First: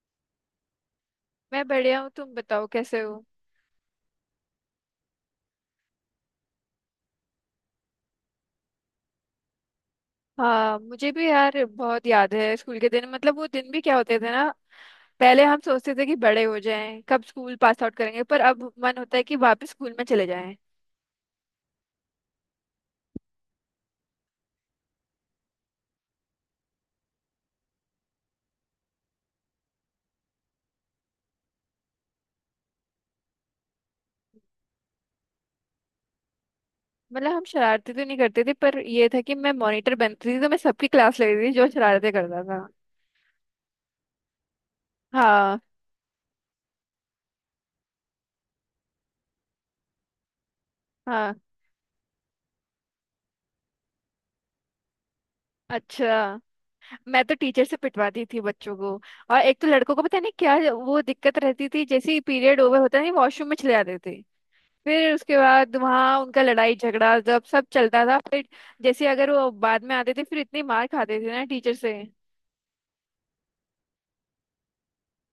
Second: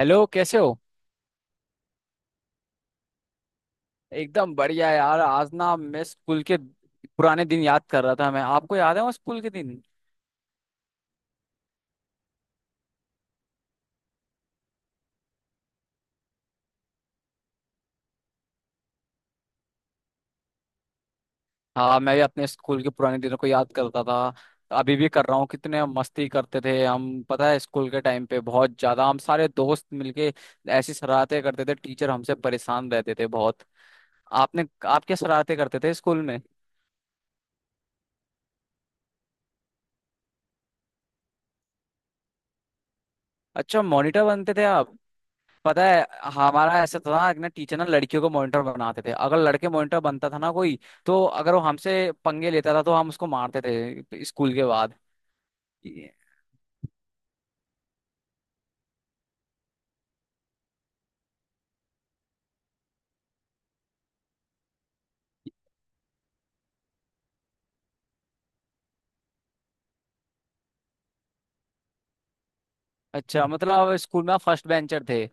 Hello, कैसे हो। मैं बढ़िया हूँ। तुम बताओ कैसे हो। एकदम बढ़िया यार। आज ना मैं स्कूल के पुराने दिन याद कर रहा था। मैं आपको याद है वो स्कूल के दिन। हाँ, मुझे भी यार बहुत याद है स्कूल के दिन। मतलब वो दिन भी क्या होते थे ना। पहले हम सोचते थे कि बड़े हो जाएं, कब स्कूल पास आउट करेंगे, पर अब मन होता है कि वापस स्कूल में चले जाएं। हाँ, मैं भी अपने स्कूल के पुराने दिनों को याद करता था। अभी भी कर रहा हूँ। कितने हम मस्ती करते थे हम। पता है स्कूल के टाइम पे बहुत ज्यादा हम सारे दोस्त मिलके ऐसी शरारतें करते थे, टीचर हमसे परेशान रहते थे बहुत। आपने आप क्या शरारतें करते थे स्कूल में। मतलब हम शरारती तो नहीं करते थे, पर ये था कि मैं मॉनिटर बनती थी, तो मैं सबकी क्लास लेती थी जो शरारतें करता था। अच्छा, मॉनिटर बनते थे। हाँ, पता है हमारा ऐसा था ना ना टीचर ना लड़कियों को मॉनिटर बनाते थे। अगर लड़के मॉनिटर बनता था ना कोई, तो हाँ। अगर वो हमसे पंगे लेता था तो हम उसको मारते थे स्कूल के बाद। ये- अच्छा। मैं तो टीचर से पिटवाती थी बच्चों को। और एक तो लड़कों को पता नहीं क्या वो दिक्कत रहती थी, जैसे ही पीरियड ओवर होता नहीं वॉशरूम में चले जाते थे। फिर उसके बाद वहाँ उनका लड़ाई झगड़ा जब सब चलता था फिर। जैसे अगर वो बाद में आते थे, फिर इतनी मार खाते थे ना टीचर से। अच्छा मतलब स्कूल में आप फर्स्ट बेंचर थे।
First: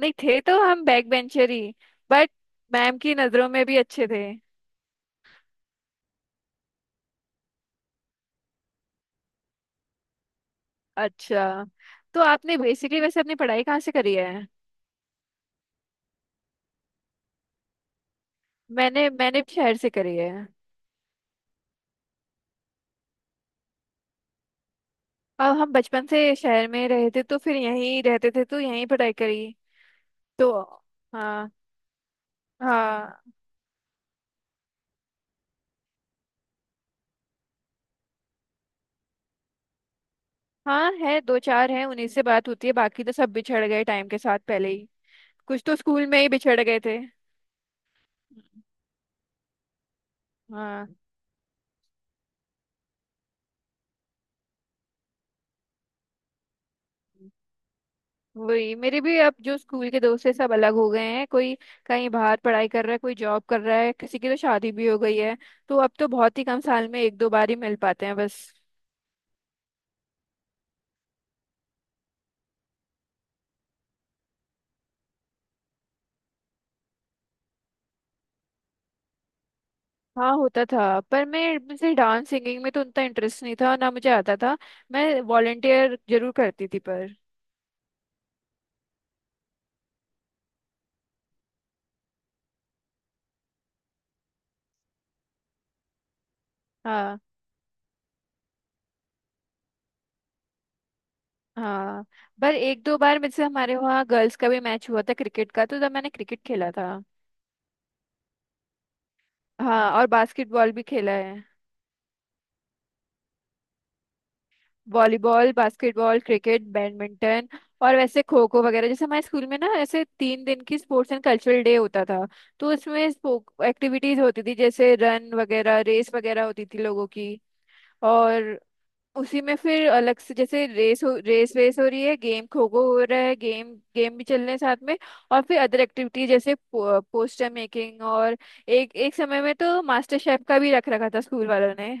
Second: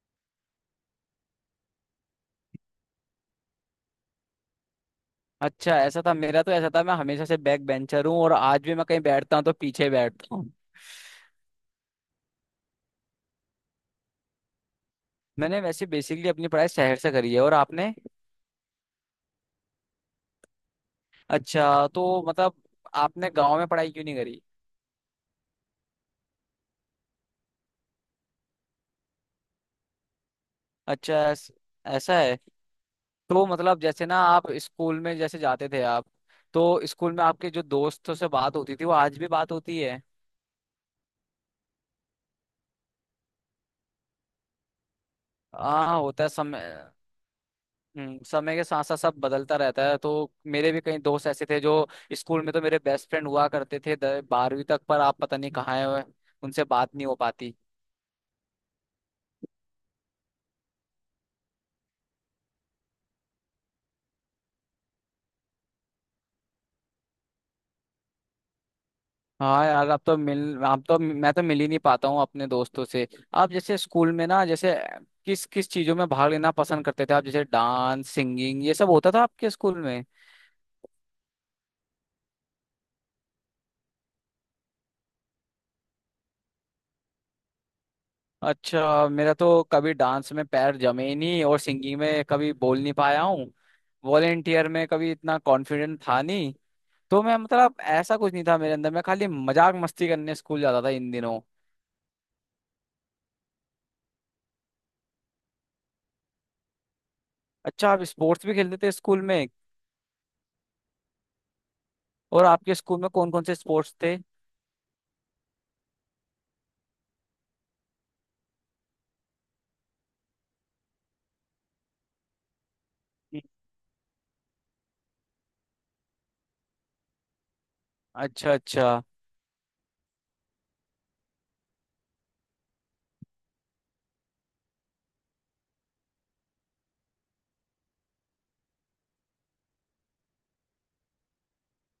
नहीं, थे तो हम बैक बेंचर ही, बट मैम की नजरों में भी अच्छे थे। अच्छा, ऐसा था। मेरा तो ऐसा था, मैं हमेशा से बैक बेंचर हूँ और आज भी मैं कहीं बैठता हूँ तो पीछे बैठता हूँ। अच्छा, तो आपने बेसिकली वैसे अपनी पढ़ाई कहाँ से करी है। मैंने वैसे बेसिकली अपनी पढ़ाई शहर से करी है, और आपने। मैंने मैंने भी शहर से करी है। अच्छा तो मतलब आपने गांव में पढ़ाई क्यों नहीं करी। और हम बचपन से शहर में रहे थे तो फिर यहीं रहते थे, तो यहीं पढ़ाई करी तो। अच्छा हाँ, ऐस- ऐसा है। हाँ। तो मतलब जैसे ना आप स्कूल में जैसे जाते थे आप, तो स्कूल में आपके जो दोस्तों से बात होती थी वो आज भी बात होती है। हाँ, है दो चार, हैं उन्हीं से बात होती है, बाकी तो सब बिछड़ गए टाइम के साथ पहले ही। कुछ तो हाँ स्कूल में होता ही है बिछड़ गए समय। थे। समय के साथ साथ सब बदलता रहता है। तो मेरे भी हाँ, कई दोस्त ऐसे थे जो स्कूल में तो मेरे बेस्ट फ्रेंड हुआ करते थे बारहवीं तक, पर आप पता नहीं कहाँ है। उनसे बात नहीं हो पाती। वही मेरे भी अब जो स्कूल के दोस्त है सब अलग हो गए हैं, कोई कहीं बाहर पढ़ाई कर रहा है, कोई जॉब कर रहा है, किसी की तो शादी भी हो गई है। तो अब तो बहुत ही कम, साल में एक दो बार ही मिल पाते हैं बस। हाँ यार, अब तो मैं तो मिल ही नहीं पाता हूँ अपने दोस्तों से। आप जैसे स्कूल में ना जैसे किस किस चीजों में भाग लेना पसंद करते थे आप, जैसे डांस सिंगिंग ये सब होता था आपके स्कूल में। हाँ, होता था पर मैं मुझे डांस सिंगिंग में तो उतना इंटरेस्ट नहीं था, ना मुझे आता था। मैं वॉलेंटियर जरूर करती थी पर। अच्छा, मेरा तो कभी डांस में पैर जमे ही नहीं और सिंगिंग में कभी बोल नहीं पाया हूँ। वॉलेंटियर में कभी इतना कॉन्फिडेंट था नहीं। हाँ, तो मैं मतलब ऐसा कुछ नहीं था मेरे अंदर, मैं खाली मजाक मस्ती करने स्कूल जाता था इन दिनों। हाँ। पर एक दो बार मुझसे, हमारे वहाँ गर्ल्स का भी मैच हुआ था क्रिकेट का, तो तब मैंने क्रिकेट खेला था। अच्छा, आप स्पोर्ट्स भी खेलते थे स्कूल में। हाँ, और बास्केटबॉल भी खेला है। और आपके स्कूल में कौन कौन से स्पोर्ट्स थे। Volleyball, basketball, cricket, badminton. और वैसे खो खो वगैरह, जैसे हमारे स्कूल में ना ऐसे तीन दिन की स्पोर्ट्स एंड कल्चरल डे होता था। तो उसमें एक्टिविटीज होती थी, जैसे रन वगैरह, रेस वगैरह होती थी लोगों की। अच्छा और अच्छा। उसी में फिर अलग से, जैसे रेस हो, रेस वेस हो रही है, गेम खो खो हो रहा है, गेम गेम भी चल रहे हैं साथ में। और फिर अदर एक्टिविटीज, जैसे पोस्टर मेकिंग और एक एक समय में तो मास्टर शेफ का भी रख रखा था स्कूल वालों ने।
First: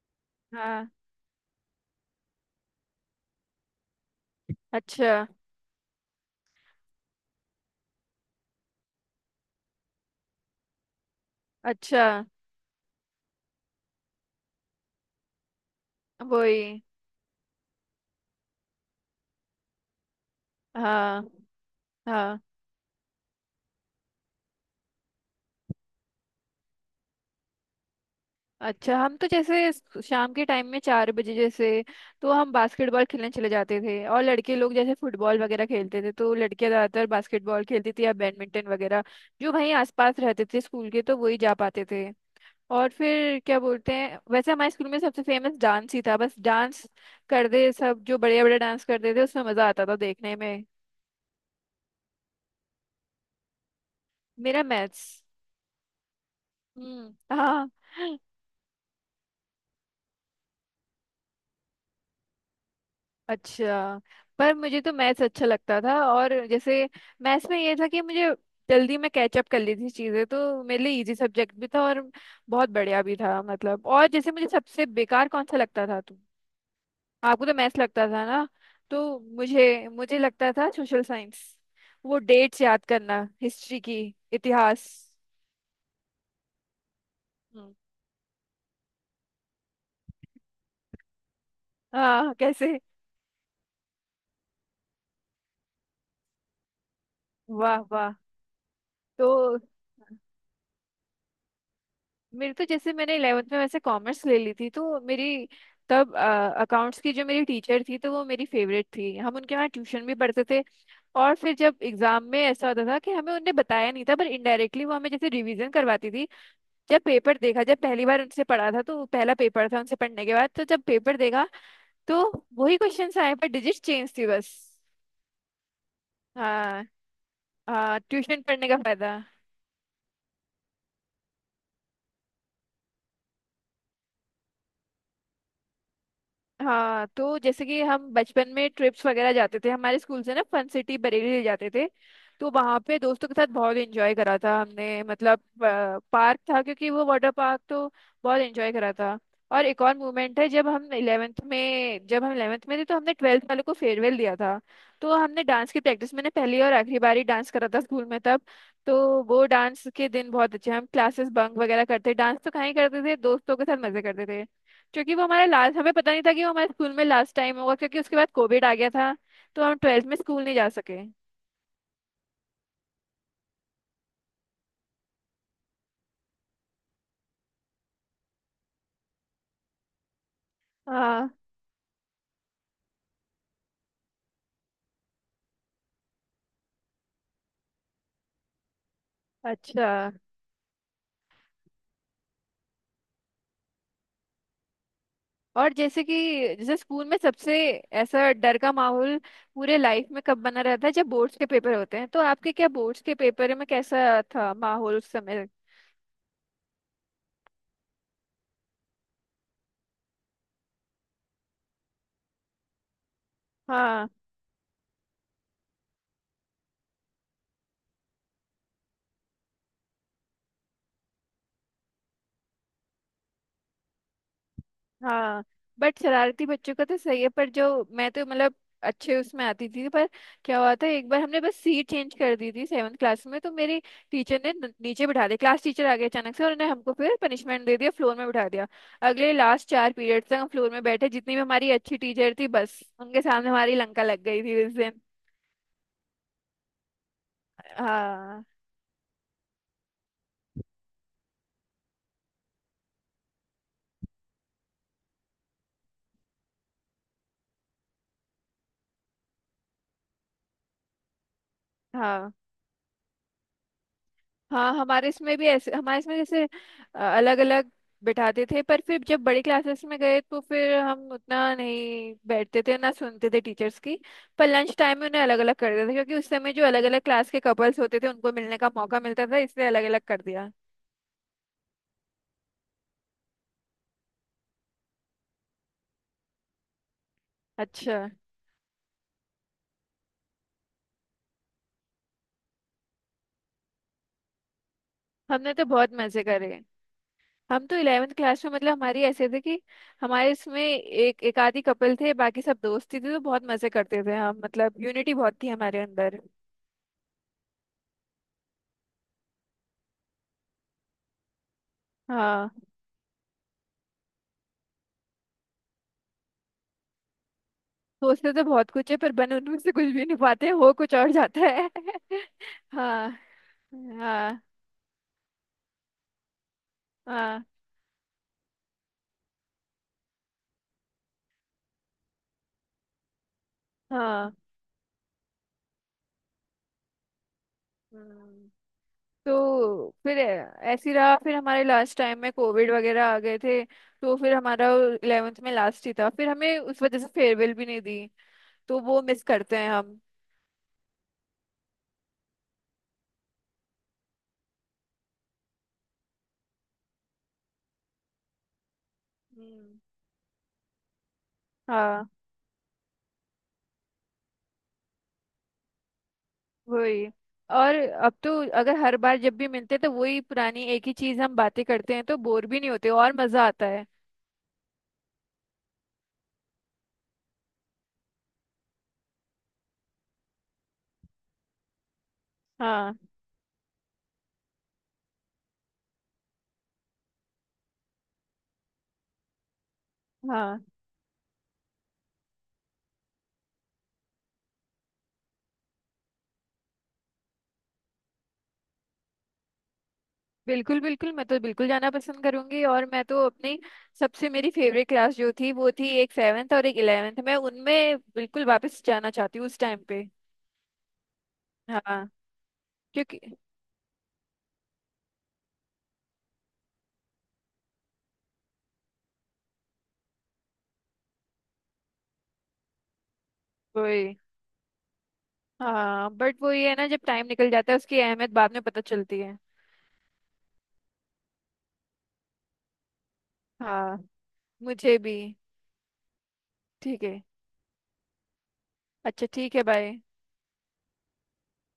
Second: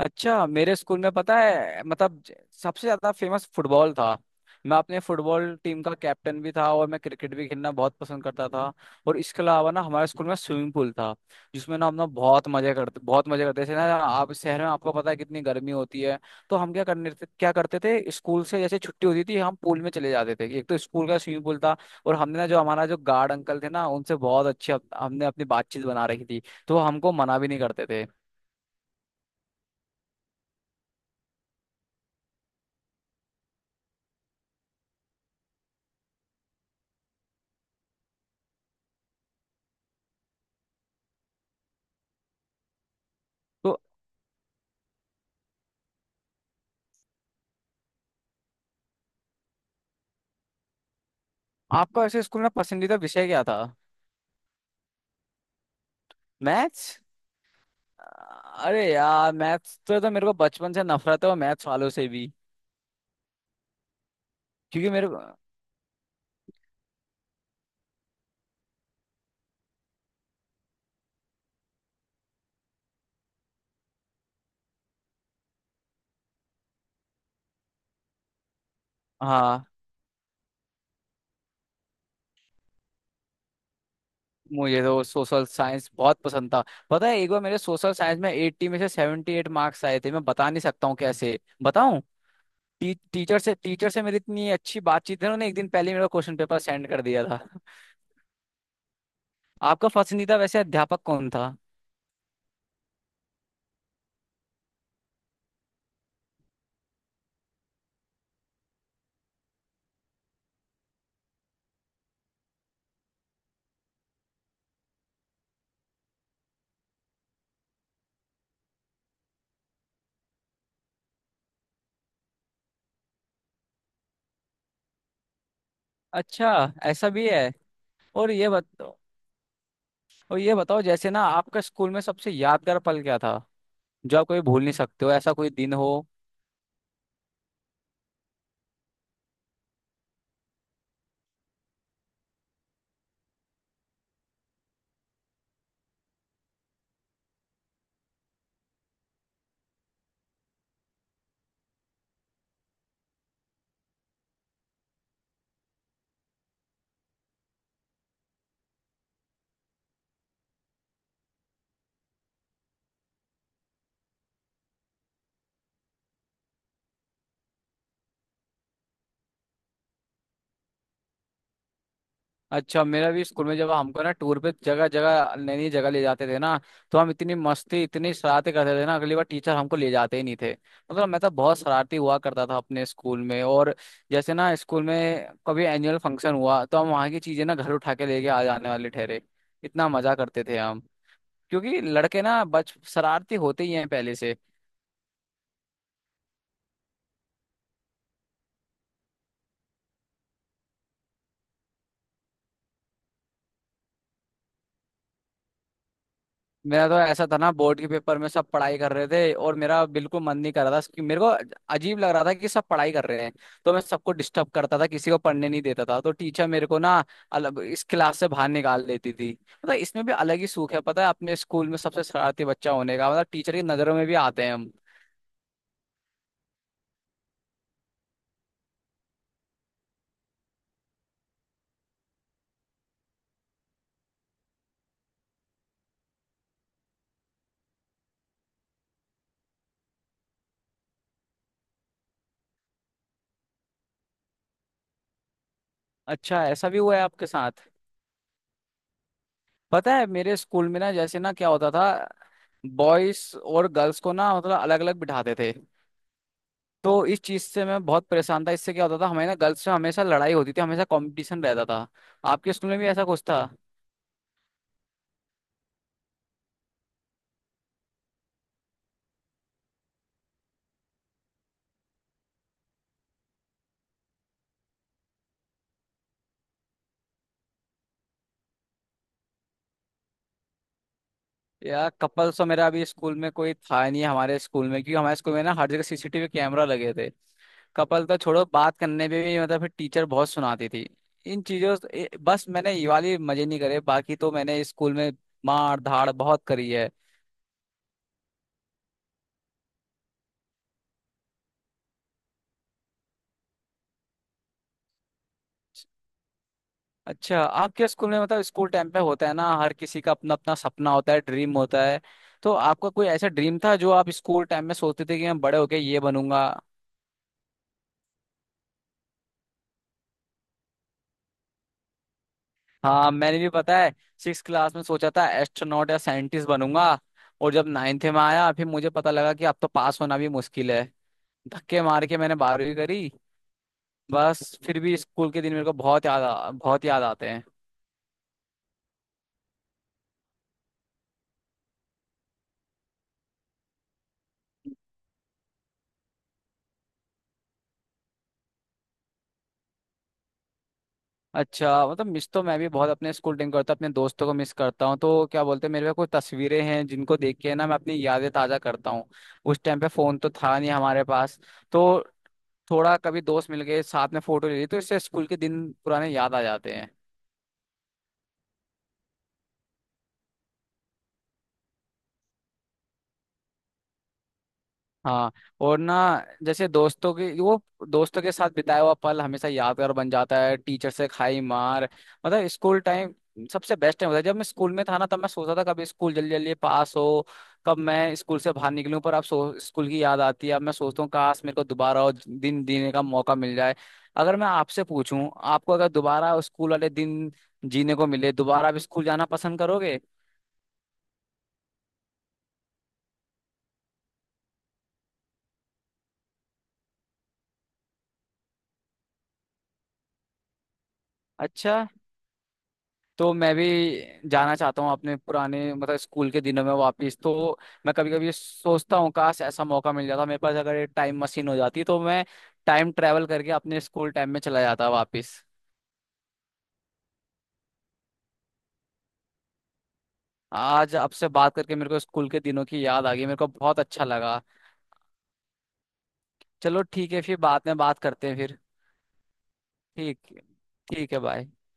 अच्छा मेरे हाँ। स्कूल में पता है मतलब सबसे ज्यादा फेमस फुटबॉल था। मैं अपने अच्छा, फुटबॉल टीम का कैप्टन भी था और मैं क्रिकेट भी खेलना बहुत पसंद करता था। और इसके अलावा ना हमारे स्कूल में स्विमिंग पूल था, जिसमें ना हम अच्छा। ना बहुत मजे करते थे ना। आप शहर में आपको पता है कितनी गर्मी होती है। तो हम वही। क्या करते थे, स्कूल से जैसे छुट्टी होती थी हम पूल में चले जाते थे। एक तो स्कूल का हाँ, स्विमिंग पूल था और हमने हाँ। ना जो हमारा जो गार्ड अंकल थे ना उनसे बहुत अच्छे हमने अपनी बातचीत बना रखी थी। तो वो हमको मना भी नहीं करते थे। अच्छा, हम तो जैसे शाम के टाइम में चार बजे जैसे, तो हम बास्केटबॉल खेलने चले जाते थे, और लड़के लोग जैसे फुटबॉल वगैरह खेलते थे, तो लड़कियां ज़्यादातर बास्केटबॉल खेलती थी या बैडमिंटन वगैरह। जो वहीं आसपास रहते थे स्कूल के तो वही जा पाते थे। और फिर क्या तो बोलते हैं, वैसे हमारे स्कूल में सबसे फेमस डांस ही था, बस डांस करते सब, जो बड़े बड़े डांस करते थे उसमें मज़ा आता था देखने में। आपका ऐसे स्कूल में पसंदीदा विषय क्या था। मेरा मैथ्स। मैथ्स। हाँ। अरे यार, मैथ्स तो मेरे को बचपन से नफरत है, और मैथ्स वालों से भी। अच्छा। पर मुझे क्योंकि तो मेरे को, मैथ्स अच्छा लगता था, और जैसे मैथ्स में ये था कि मुझे जल्दी में कैचअप कर ली थी चीज़ें, तो मेरे लिए इजी सब्जेक्ट भी था, और बहुत बढ़िया भी था मतलब। और जैसे मुझे सबसे बेकार कौन सा लगता था, तुम आपको तो मैथ्स लगता था ना, तो हाँ मुझे मुझे लगता था सोशल साइंस। वो डेट्स याद करना हिस्ट्री की। मुझे इतिहास। तो सोशल साइंस बहुत पसंद था। पता है एक बार मेरे हम्म। सोशल साइंस में 80 में से 78 मार्क्स आए थे, मैं बता नहीं सकता हूँ कैसे बताऊँ। हाँ, कैसे? टीचर से मेरी इतनी अच्छी बातचीत है, उन्होंने एक दिन पहले ही मेरा क्वेश्चन पेपर सेंड कर दिया था। वाह, वाह। तो आपका पसंदीदा वैसे अध्यापक कौन था। मेरे तो जैसे मैंने इलेवेंथ में वैसे कॉमर्स ले ली थी, तो मेरी तब अकाउंट्स की जो मेरी टीचर थी तो वो मेरी फेवरेट थी, हम उनके वहाँ ट्यूशन भी पढ़ते थे। और फिर जब एग्जाम में ऐसा होता था कि हमें उनने बताया नहीं था, पर इनडायरेक्टली वो हमें जैसे रिवीजन करवाती थी। जब पेपर देखा, जब पहली बार उनसे पढ़ा था तो पहला पेपर था उनसे पढ़ने के बाद, तो जब पेपर देखा, तो वही क्वेश्चन आए पर डिजिट चेंज थी बस। अच्छा, हाँ। ऐसा भी है। हाँ, और ट्यूशन ये पढ़ने का बत फायदा। और ये बताओ जैसे ना आपका स्कूल में सबसे यादगार पल क्या था, जो आप कभी भूल नहीं सकते हो, ऐसा कोई दिन हो। हाँ, तो जैसे कि हम बचपन में ट्रिप्स वगैरह जाते थे, हमारे स्कूल से ना फन सिटी बरेली ले जाते थे। तो वहाँ पे दोस्तों के साथ बहुत एंजॉय करा था हमने मतलब। पार्क था, क्योंकि वो वाटर पार्क, तो बहुत एंजॉय करा था। और एक और मोमेंट है जब हम इलेवेंथ में थे तो हमने ट्वेल्थ वालों को फेयरवेल दिया था। तो हमने डांस की प्रैक्टिस, मैंने पहली और आखिरी बार ही डांस करा था स्कूल में तब। तो वो डांस के दिन बहुत अच्छे, हम क्लासेस बंक वगैरह करते, डांस तो कहीं करते थे, दोस्तों के साथ मजे करते थे। क्योंकि वो हमारा लास्ट, हमें पता नहीं था कि वो हमारे स्कूल में लास्ट टाइम होगा, क्योंकि उसके बाद कोविड आ गया था। तो हम ट्वेल्थ में स्कूल नहीं जा सके। अच्छा मेरा भी स्कूल में जब हमको ना टूर पे जगह जगह नई नई जगह ले जाते थे ना, तो हम इतनी मस्ती इतनी शरारतें करते थे ना अगली बार टीचर हमको ले जाते ही नहीं थे। मतलब मैं हाँ। तो बहुत शरारती हुआ करता था अपने स्कूल में। और जैसे ना स्कूल में कभी एनुअल फंक्शन हुआ, तो हम वहाँ की चीजें ना घर उठा के लेके आ जाने वाले ठहरे। अच्छा। इतना मजा करते थे हम, क्योंकि लड़के ना बच शरारती होते ही हैं पहले से। और जैसे कि जैसे स्कूल में सबसे ऐसा डर का माहौल पूरे लाइफ में कब बना रहता है, जब बोर्ड्स के पेपर होते हैं, तो आपके क्या बोर्ड्स के पेपर में कैसा था माहौल उस समय? मेरा तो ऐसा था ना बोर्ड के पेपर में सब पढ़ाई कर रहे थे और मेरा बिल्कुल मन नहीं कर रहा था कि मेरे को, अजीब लग रहा था कि सब पढ़ाई कर रहे हैं। तो मैं हाँ। सबको डिस्टर्ब करता था, किसी को पढ़ने नहीं देता था, तो टीचर मेरे को ना अलग इस क्लास से बाहर निकाल देती थी। मतलब इसमें भी अलग ही सूख है। पता है अपने स्कूल में सबसे शरारती बच्चा होने का मतलब टीचर की नजरों में भी आते हैं हम। हाँ, बट शरारती बच्चों का तो सही है, पर जो मैं तो मतलब अच्छे उसमें आती थी पर क्या हुआ था एक बार, हमने बस सीट चेंज कर दी थी सेवन्थ क्लास में, तो मेरी टीचर ने नीचे बिठा दिया, क्लास टीचर आ गए अचानक से, और उन्होंने हमको फिर पनिशमेंट दे दिया, फ्लोर में बिठा दिया। अगले लास्ट चार पीरियड तक हम फ्लोर में बैठे, जितनी भी हमारी अच्छी टीचर थी बस उनके सामने हमारी लंका लग गई थी उस दिन। अच्छा ऐसा भी हुआ है आपके साथ। हाँ। पता है मेरे स्कूल में ना जैसे ना क्या होता था, बॉयज और गर्ल्स को ना मतलब अलग अलग बिठाते थे। तो इस चीज से मैं बहुत परेशान था, इससे क्या होता था हमारे ना गर्ल्स में हमेशा लड़ाई होती थी, हमेशा कंपटीशन रहता था। हाँ। आपके स्कूल में भी ऐसा कुछ था। हाँ, हमारे इसमें भी ऐसे, हमारे इसमें जैसे अलग अलग बैठाते थे, पर फिर जब बड़ी क्लासेस में गए तो फिर हम उतना नहीं बैठते थे, ना सुनते थे टीचर्स की। पर लंच टाइम में उन्हें अलग अलग कर देते थे, क्योंकि उस समय जो अलग अलग क्लास के कपल्स होते थे उनको मिलने का मौका मिलता था, इसलिए अलग अलग कर दिया। यार कपल्स तो मेरा अभी स्कूल में कोई था नहीं, हमारे स्कूल में क्योंकि हमारे स्कूल में ना हर जगह सीसीटीवी कैमरा लगे थे। अच्छा। कपल तो छोड़ो, बात करने पे भी मतलब फिर टीचर बहुत सुनाती थी। इन चीजों से- ए- बस मैंने ये वाली मजे नहीं करे, बाकी तो मैंने स्कूल में हमने तो मार बहुत धाड़ मजे बहुत करे। करी है। हम तो इलेवेंथ क्लास में मतलब हमारी ऐसे थे कि हमारे इसमें एक एक आधी कपल थे, बाकी सब दोस्ती थी, तो बहुत मजे करते थे हम, मतलब यूनिटी बहुत थी हमारे अंदर। अच्छा, आपके स्कूल में मतलब स्कूल टाइम पे होता है ना हर किसी का अपना अपना सपना होता है, ड्रीम होता है। हाँ, तो आपका कोई ऐसा ड्रीम था जो आप स्कूल टाइम में सोचते थे कि मैं बड़े होके ये बनूंगा। सोचते तो बहुत कुछ है पर बन उनमें से कुछ भी नहीं पाते हो, कुछ और जाता है। हाँ। हाँ मैंने भी, पता है हाँ। सिक्स क्लास में सोचा था एस्ट्रोनॉट या साइंटिस्ट बनूंगा। हाँ। और जब नाइन्थ में आया फिर मुझे पता लगा कि अब तो पास होना भी मुश्किल है। धक्के मार के मैंने बारहवीं करी। हाँ। बस फिर भी स्कूल के दिन मेरे को बहुत याद आते हैं। हम्म। तो फिर ऐसे ही रहा, फिर हमारे लास्ट टाइम में कोविड वगैरह आ गए थे। तो फिर हमारा इलेवेंथ में लास्ट ही था, फिर हमें उस वजह से फेयरवेल भी नहीं दी। तो वो मिस करते हैं हम। अच्छा मतलब मिस तो मैं भी बहुत अपने स्कूल टाइम करता, अपने दोस्तों को मिस करता हूँ। तो क्या बोलते हैं मेरे पे कुछ तस्वीरें हैं जिनको देख के ना मैं अपनी यादें ताजा करता हूँ। उस हम्म। टाइम पे फोन तो था नहीं हमारे पास। तो हाँ, थोड़ा कभी दोस्त मिल गए साथ में फोटो ले ली, तो इससे स्कूल के दिन पुराने याद आ जाते हैं। वही। और अब तो अगर हर बार जब भी मिलते हैं तो वही पुरानी एक ही चीज हम बातें करते हैं, तो बोर भी नहीं होते, और मजा आता है। हाँ, और ना जैसे दोस्तों के साथ बिताया हुआ पल हमेशा यादगार बन जाता है, टीचर से खाई मार। मतलब स्कूल हाँ। टाइम सबसे बेस्ट टाइम होता है। जब मैं स्कूल में था ना तब मैं सोचता था कब स्कूल जल्दी जल्दी पास हो, कब मैं स्कूल से बाहर निकलूं, पर अब सो स्कूल की याद आती है। हाँ, अब मैं सोचता हूँ काश मेरे को दोबारा वो दिन जीने का मौका मिल जाए। अगर मैं आपसे पूछूं, आपको अगर दोबारा स्कूल वाले दिन जीने को मिले, दोबारा आप स्कूल जाना पसंद करोगे। बिल्कुल, बिल्कुल, मैं तो बिल्कुल जाना पसंद करूंगी, और मैं तो अपनी सबसे मेरी फेवरेट क्लास जो थी वो थी एक सेवेंथ और एक इलेवेंथ, मैं उनमें बिल्कुल वापस जाना चाहती हूँ उस टाइम पे। अच्छा, हाँ। क्योंकि तो मैं भी जाना चाहता हूँ अपने पुराने मतलब स्कूल के दिनों में वापस। तो मैं कभी कभी सोचता हूँ काश ऐसा मौका मिल जाता मेरे पास। अगर टाइम मशीन हो जाती तो मैं टाइम ट्रैवल करके अपने स्कूल वही। टाइम में चला जाता वापस। हाँ, बट वो ये है ना, जब टाइम निकल जाता है उसकी अहमियत बाद में पता चलती है। आज आपसे बात करके मेरे को स्कूल के दिनों की याद आ गई, मेरे को बहुत हाँ, अच्छा लगा। मुझे भी। चलो ठीक ठीक है। है फिर, बाद में बात करते हैं फिर। अच्छा, ठीक है। बाय। ठीक, ठीक है बाय।